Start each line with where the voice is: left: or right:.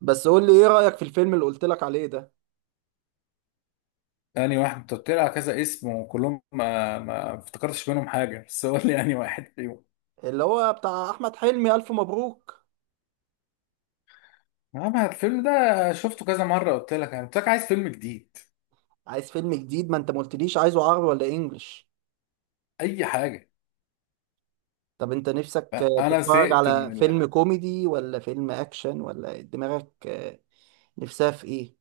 right: بس قول لي ايه رأيك في الفيلم اللي قلت لك عليه ده؟
left: يعني واحد، انت قلت لي على كذا اسم وكلهم ما افتكرتش منهم حاجه، بس قول لي يعني واحد فيهم.
right: اللي هو بتاع احمد حلمي، الف مبروك.
left: اما الفيلم ده شفته كذا مره، قلت لك انا قلت لك عايز فيلم جديد.
right: عايز فيلم جديد. ما انت ما قلتليش عايزه عربي ولا انجليش.
left: اي حاجه.
right: طب انت نفسك
left: انا
right: تتفرج
left: زهقت
right: على
left: من
right: فيلم كوميدي ولا فيلم اكشن ولا دماغك نفسها في ايه؟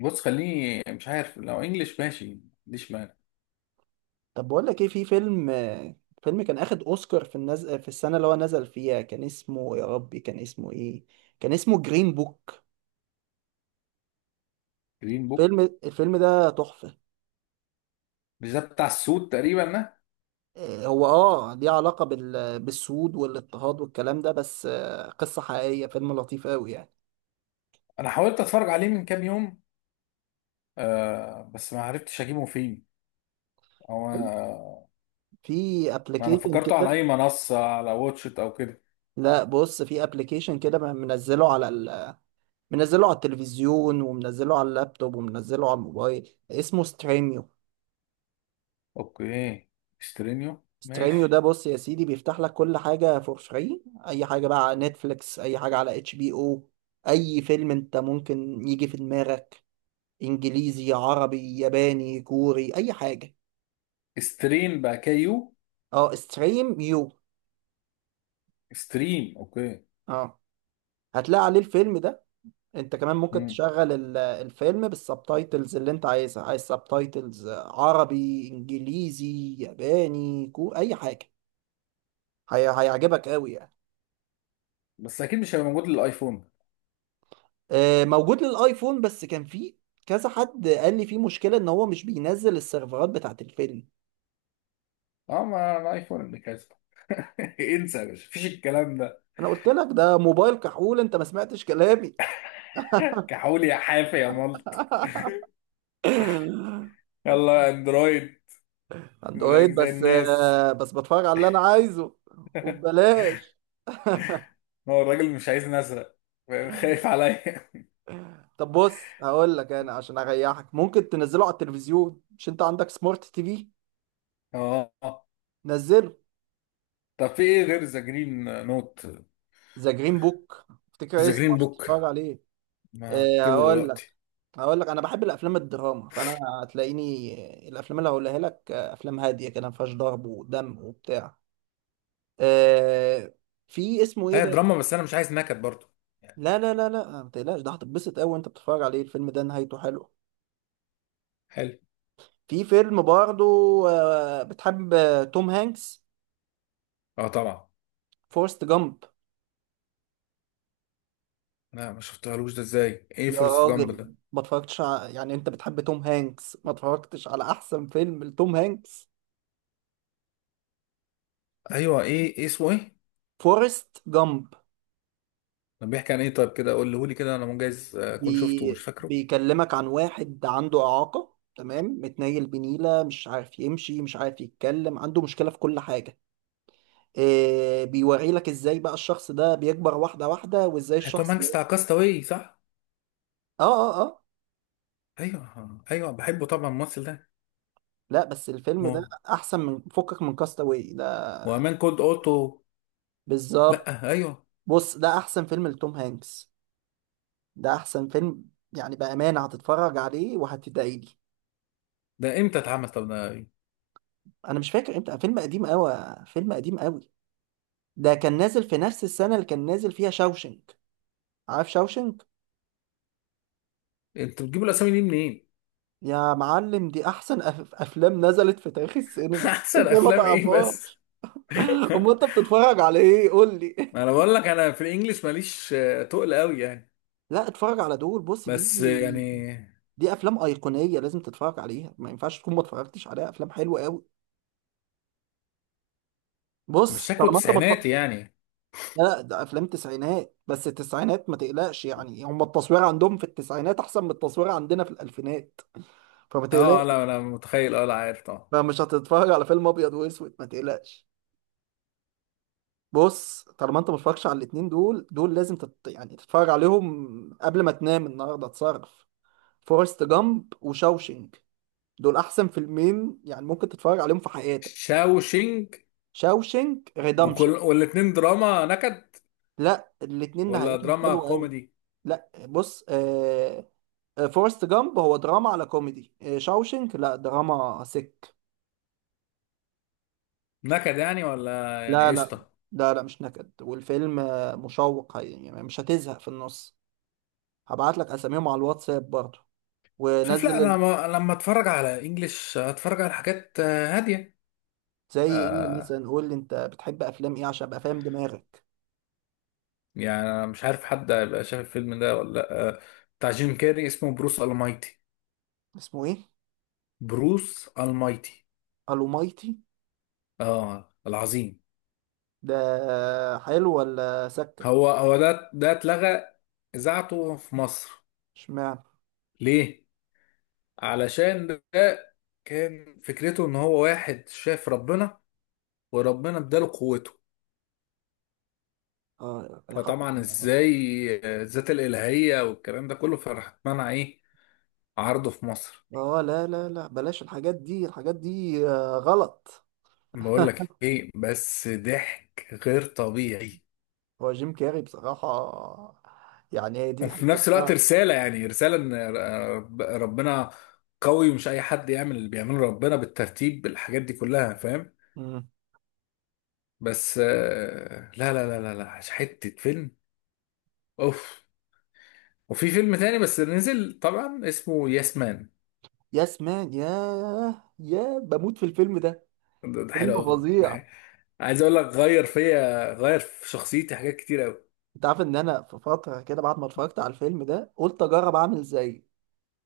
left: بص خليني مش عارف، لو انجليش ماشي ما عنديش مانع.
right: طب بقول لك ايه، في فيلم فيلم كان اخد اوسكار في السنة اللي هو نزل فيها. كان اسمه يا ربي، كان اسمه ايه، كان اسمه جرين بوك.
left: جرين بوك.
right: الفيلم ده تحفة.
left: مش ده بتاع السود تقريبا ده؟
right: هو ليه علاقة بالسود والاضطهاد والكلام ده، بس قصة حقيقية، فيلم لطيف قوي يعني.
left: انا حاولت اتفرج عليه من كام يوم، آه بس ما عرفتش اجيبه فين. او انا،
right: في
left: ما انا
right: ابلكيشن
left: فكرته على
right: كده.
left: اي منصه على واتش إت او كده.
right: لا بص، في ابلكيشن كده منزله منزله على التلفزيون ومنزله على اللابتوب ومنزله على الموبايل، اسمه ستريميو.
left: اوكي. استرينيو
right: ستريميو ده
left: ماشي.
right: بص يا سيدي، بيفتح لك كل حاجة فور فري، اي حاجة بقى على نتفليكس، اي حاجة على اتش بي او، اي فيلم انت ممكن يجي في دماغك، انجليزي عربي ياباني كوري اي حاجة.
left: ستريم بقى كيو.
right: اه ستريم يو.
left: ستريم اوكي.
right: اه هتلاقي عليه الفيلم ده. انت كمان ممكن
left: مم.
right: تشغل الفيلم بالسبتايتلز اللي انت عايزها. عايز سبتايتلز عربي انجليزي ياباني اي حاجه. هيعجبك قوي يعني.
left: بس اكيد مش هيبقى موجود للايفون.
right: موجود للايفون، بس كان فيه كذا حد قال لي فيه مشكله ان هو مش بينزل السيرفرات بتاعت الفيلم.
left: اه ما الايفون اللي كاسب. انسى يا باشا، مفيش الكلام ده.
right: انا قلت لك ده موبايل كحول، انت ما سمعتش كلامي.
left: كحول يا حافي يا ملط. يلا اندرويد. زيك
right: اندرويد،
left: زي
right: بس
left: الناس.
right: بس بتفرج على اللي انا عايزه، وببلاش.
left: هو الراجل مش عايزني اسرق فاهم؟ خايف عليا.
right: طب بص، هقول لك انا عشان اريحك، ممكن تنزله على التلفزيون، مش انت عندك سمارت تي في؟
left: اه،
right: نزله.
left: طب في ايه غير ذا جرين نوت؟
right: ذا جرين بوك افتكر
left: ذا
right: اسمه،
left: جرين
right: عشان تتفرج
left: بوك.
right: عليه.
left: ما اكتبه
right: هقول لك،
left: دلوقتي.
right: هقول لك انا بحب الافلام الدراما، فانا هتلاقيني الافلام اللي هقولها لك افلام هاديه كده ما فيهاش ضرب ودم وبتاع. إيه، في اسمه ايه
left: هي
right: ده؟
left: دراما بس انا مش عايز نكد برضو يعني.
right: لا لا لا لا، ما تقلقش، ده هتتبسط قوي وانت بتتفرج عليه، الفيلم ده نهايته حلوه.
left: حلو.
right: في فيلم برضه، بتحب توم هانكس؟
left: اه طبعا.
right: فورست جامب.
left: لا ما شفتهالوش ده، ازاي ايه
right: يا
left: فورست جامب
right: راجل
left: ده؟
right: ما يعني انت بتحب توم هانكس، ما اتفرجتش على احسن فيلم لتوم هانكس؟
left: ايوه، ايه ايه اسمه ايه.
right: فورست جامب.
left: كان بيحكي عن ايه طيب؟ كده قوله لي كده، انا مجاز اكون شفته ومش فاكره.
right: بيكلمك عن واحد عنده اعاقة تمام، متنيل بنيلة، مش عارف يمشي، مش عارف يتكلم، عنده مشكلة في كل حاجة. بيوري لك ازاي بقى الشخص ده بيكبر واحدة واحدة، وازاي
left: هي توم
right: الشخص
left: هانكس بتاع
right: ده.
left: كاستاوي صح؟
right: اه، اه، اه.
left: ايوه ايوه بحبه طبعا الممثل ده.
right: لا بس الفيلم ده
left: هو
right: احسن من فكك من كاستاوي ده.
left: وامان كولد اوتو.
right: بالظبط.
left: لا ايوه.
right: بص ده احسن فيلم لتوم هانكس، ده احسن فيلم. يعني بامانه هتتفرج عليه وهتدعي لي.
left: ده امتى اتعمل طب ده؟
right: انا مش فاكر امتى، فيلم قديم قوي، فيلم قديم قوي. ده كان نازل في نفس السنه اللي كان نازل فيها شاوشنك. عارف شاوشنك؟
left: انتوا بتجيبوا الاسامي دي منين؟
right: يا معلم، دي احسن افلام نزلت في تاريخ السينما.
left: احسن
right: انت ما
left: افلام ايه بس.
right: تعرفهاش؟ امال انت بتتفرج على ايه قول لي.
left: انا بقول لك، انا في الانجليش ماليش تقل قوي يعني.
right: لا اتفرج على دول، بص، دي
left: بس يعني،
right: دي افلام ايقونيه لازم تتفرج عليها، ما ينفعش تكون ما اتفرجتش عليها، افلام حلوه قوي.
left: مش
right: بص
left: شكله
right: طالما انت ما اتفرج-.
left: تسعيناتي يعني؟
right: لا لا، ده افلام تسعينات، بس التسعينات ما تقلقش يعني، هم التصوير عندهم في التسعينات احسن من التصوير عندنا في الالفينات. فما
left: اه
right: تقلقش،
left: لا انا متخيل، اه لا عارف طبعا.
right: فمش هتتفرج على فيلم ابيض واسود، ما تقلقش. بص طالما انت ما اتفرجتش على الاتنين دول، دول لازم يعني تتفرج عليهم قبل ما تنام النهارده، تصرف. فورست جامب وشاوشينج، دول احسن فيلمين يعني ممكن تتفرج عليهم في حياتك.
left: شاوشينج.
right: شاوشينج
left: وكل
right: ريدمشن.
left: والاتنين دراما نكد
right: لا الاتنين
left: ولا
right: نهايتهم
left: دراما
right: حلوه قوي.
left: كوميدي؟
right: لا بص فورست جامب هو دراما على كوميدي، شاوشنك لا دراما سك.
left: نكد يعني ولا يعني
right: لا لا
left: قشطه؟
right: لا لا، مش نكد، والفيلم مشوق، يعني مش هتزهق في النص. هبعت لك اساميهم على الواتساب برضه،
left: شايف، لا
right: ونزل
left: انا
right: ال-.
left: ما- لما اتفرج على انجليش اتفرج على حاجات هاديه.
right: زي ايه
left: آه،
right: مثلا؟ قول لي انت بتحب افلام ايه عشان ابقى فاهم دماغك.
left: يعني انا مش عارف حد هيبقى شايف الفيلم ده ولا لا. بتاع جيم كاري اسمه بروس المايتي.
right: اسمه ايه؟
left: بروس المايتي.
right: الومايتي؟
left: اه العظيم.
right: ده حلو ولا سكة؟
left: هو هو ده اتلغى اذاعته في مصر.
right: اشمعنى؟
left: ليه؟ علشان ده كان فكرته ان هو واحد شاف ربنا، وربنا اداله قوته،
right: اه يا حب.
left: فطبعا ازاي الذات الالهيه والكلام ده كله، فراح اتمنع ايه، عرضه في مصر.
right: اه لا لا لا، بلاش الحاجات دي، الحاجات دي غلط.
left: بقول لك ايه؟ بس ضحك غير طبيعي.
right: هو جيم كاري بصراحة، يعني هي دي
left: وفي
right: الحتة
left: نفس الوقت
right: بتاعته.
left: رساله، يعني رساله ان ربنا قوي، ومش اي حد يعمل اللي بيعمله ربنا بالترتيب بالحاجات دي كلها فاهم.
right: مم.
left: بس لا لا لا لا لا، حته فيلم. اوف. وفي فيلم تاني بس نزل طبعا اسمه ياسمان.
right: يا سمان، يا بموت في الفيلم ده.
left: ده
right: فيلم
left: حلو قوي، ده
right: فظيع.
left: حلو. عايز اقول لك، غير فيا، غير في شخصيتي حاجات كتير قوي.
right: انت عارف ان انا في فترة كده بعد ما اتفرجت على الفيلم ده قلت اجرب اعمل زيه،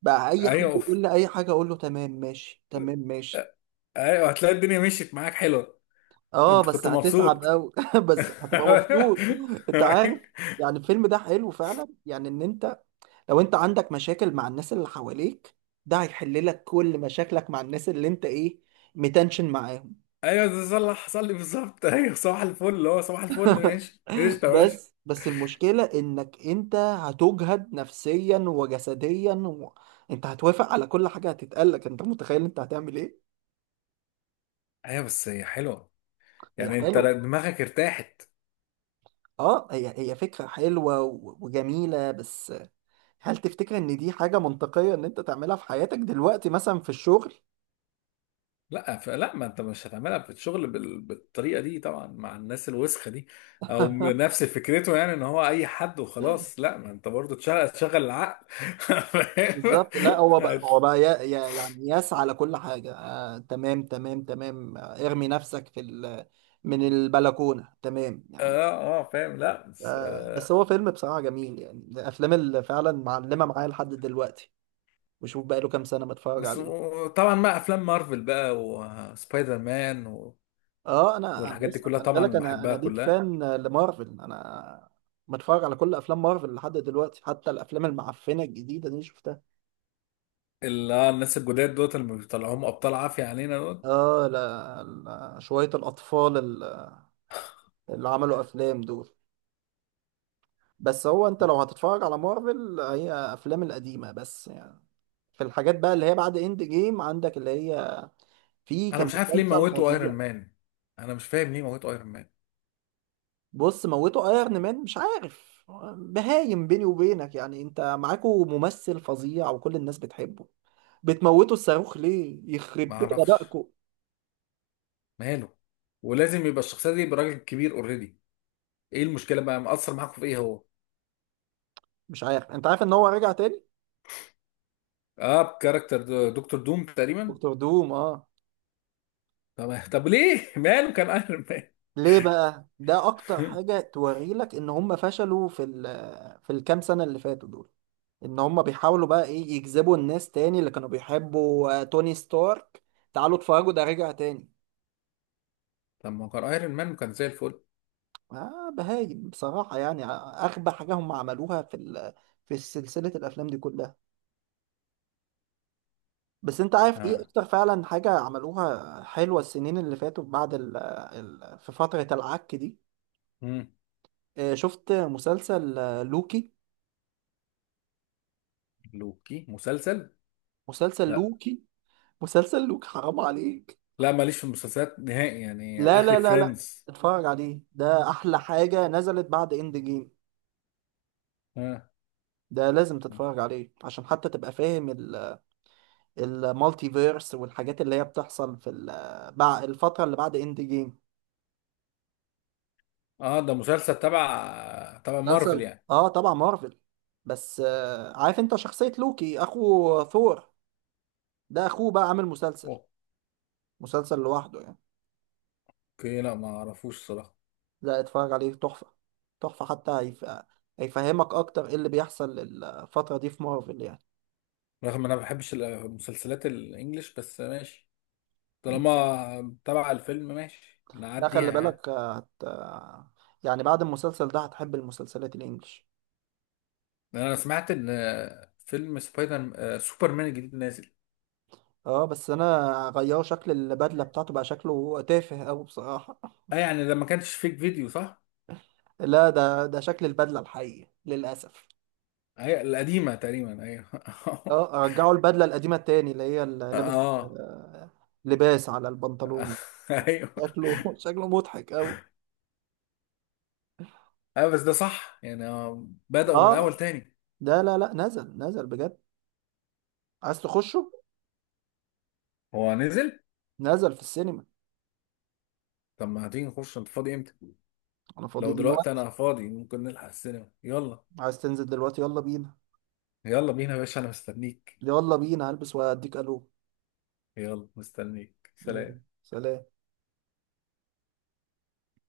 right: بقى اي
left: ايوه
right: حد
left: اوف.
right: يقول لي اي حاجة اقول له تمام ماشي، تمام ماشي.
left: ايوه، هتلاقي الدنيا مشيت معاك حلوه.
right: اه
left: انت
right: بس
left: كنت
right: هتتعب
left: مبسوط؟
right: قوي بس هتبقى مبسوط. انت عارف، يعني الفيلم ده حلو فعلا، يعني ان انت لو انت عندك مشاكل مع الناس اللي حواليك، ده هيحل لك كل مشاكلك مع الناس اللي انت ايه، متنشن معاهم.
left: ايوه، ده صلح حصل لي بالظبط. ايوه صباح الفل، اللي هو صباح الفل ماشي قشطه ماشي.
right: بس المشكلة انك انت هتجهد نفسيا وجسديا و... انت هتوافق على كل حاجة هتتقالك، انت متخيل انت هتعمل ايه؟
left: ايوه بس هي حلوه،
right: هي
left: يعني انت
right: حلوة،
left: دماغك ارتاحت.
right: اه هي فكرة حلوة وجميلة بس هل تفتكر ان دي حاجة منطقية ان انت تعملها في حياتك دلوقتي، مثلا في الشغل؟
left: لا فلا، ما انت مش هتعملها في الشغل بالطريقه دي طبعا مع الناس الوسخه دي. او نفس فكرته، يعني ان هو اي حد وخلاص، لا ما انت برضو تشغل تشغل العقل.
right: بالظبط. لا هو بقى،
left: فاهم.
right: هو بقى يعني يسعى على كل حاجة، آه تمام تمام تمام، ارمي نفسك في ال من البلكونة، تمام يعني.
left: اه اه فاهم، لا
right: آه بس هو فيلم بصراحة جميل، يعني من الأفلام اللي فعلا معلمة معايا لحد دلوقتي، وشوف بقى له كام سنة بتفرج عليه.
left: طبعا مع افلام مارفل بقى وسبايدر مان
right: اه انا
left: والحاجات دي
right: بص
left: كلها
right: خلي بالك،
left: طبعا
right: انا
left: بحبها
right: انا بيك
left: كلها.
right: فان لمارفل، انا بتفرج على كل افلام مارفل لحد دلوقتي، حتى الافلام المعفنة الجديدة دي شفتها.
left: اللي الناس الجداد دوت اللي بيطلعوهم ابطال عافيه علينا دوت.
right: اه لا, لا شوية الاطفال اللي عملوا افلام دول. بس هو انت لو هتتفرج على مارفل، هي افلام القديمه بس يعني، في الحاجات بقى اللي هي بعد اند جيم عندك اللي هي، في
left: انا
right: كان
left: مش عارف ليه
right: مسلسل
left: موتوا ايرون
right: فظيع.
left: مان، انا مش فاهم ليه موتوا ايرون مان.
right: بص موتوا ايرون مان مش عارف، بهايم بيني وبينك يعني، انت معاكوا ممثل فظيع وكل الناس بتحبه، بتموتوا الصاروخ ليه؟
left: ما
right: يخرب بيت
left: اعرفش
right: غبائكم.
left: ماله، ولازم يبقى الشخصيه دي يبقى راجل كبير اوريدي، ايه المشكله بقى مأثر معاكم في ايه هو؟
right: مش عارف. انت عارف ان هو رجع تاني،
left: اه بكاركتر دكتور دوم تقريبا.
right: دكتور دوم، اه.
left: طب ليه ماله كان ايرون مان.
right: ليه بقى؟ ده اكتر حاجه توري لك ان هم فشلوا في الكام سنه اللي فاتوا دول، ان هم بيحاولوا بقى ايه، يجذبوا الناس تاني اللي كانوا بيحبوا توني ستارك، تعالوا اتفرجوا ده رجع تاني.
left: طب ما هو كان ايرون مان وكان زي الفل.
right: آه بهايم بصراحة يعني، أغبى حاجة هم عملوها في سلسلة الأفلام دي كلها. بس أنت عارف إيه
left: اه.
right: أكتر فعلا حاجة عملوها حلوة السنين اللي فاتوا بعد في فترة العك دي؟
left: مم.
right: شفت مسلسل لوكي؟
left: لوكي مسلسل؟
right: مسلسل
left: لا.
right: لوكي. مسلسل لوكي حرام عليك.
left: لا ماليش في المسلسلات نهائي، يعني
right: لا
left: اخري
right: لا لا لا،
left: فريندز.
right: اتفرج عليه، ده أحلى حاجة نزلت بعد إند جيم.
left: اه.
right: ده لازم تتفرج عليه عشان حتى تبقى فاهم المالتي فيرس والحاجات اللي هي بتحصل في الفترة اللي بعد اند جيم.
left: اه ده مسلسل تبع مارفل
right: مسلسل،
left: يعني.
right: اه طبعا مارفل. بس عارف انت شخصية لوكي اخو ثور، ده اخوه بقى عامل مسلسل، مسلسل لوحده يعني.
left: اوكي لا، ما اعرفوش صراحه.
right: لا اتفرج عليه تحفة، تحفة، حتى هيفهمك اكتر ايه اللي بيحصل الفترة دي في مارفل يعني.
left: رغم ان انا ما بحبش المسلسلات الانجليش، بس ماشي، طالما تبع الفيلم ماشي
right: لا خلي
left: نعديها يعني.
right: بالك آه، هت... آه، يعني بعد المسلسل ده هتحب المسلسلات الانجليش.
left: لأن انا سمعت ان فيلم سبايدر سوبرمان الجديد نازل.
right: اه بس انا غيروا شكل البدله بتاعته، بقى شكله تافه قوي بصراحه.
left: اه يعني ده ما كانش فيك فيديو صح؟
right: لا ده شكل البدله الحقيقي للاسف.
left: اي القديمه تقريبا، ايوه.
right: اه رجعوا البدله القديمه تاني، اللي هي اللي لابس
left: اه.
right: آه، لباس على البنطلون،
left: ايوه.
right: شكله شكله مضحك قوي.
left: ايوه بس ده صح يعني، بدأوا من الاول
right: اه
left: تاني.
right: ده، لا لا، نزل نزل بجد، عايز تخشه؟
left: هو نزل؟
right: نزل في السينما.
left: طب ما هتيجي نخش، انت فاضي امتى؟
right: انا فاضي
left: لو دلوقتي
right: دلوقتي.
left: انا فاضي ممكن نلحق السينما، يلا.
right: عايز تنزل دلوقتي؟ يلا بينا.
left: يلا بينا يا باشا، انا مستنيك.
right: يلا بينا هلبس واديك الو.
left: يلا مستنيك،
right: يلا.
left: سلام.
right: سلام.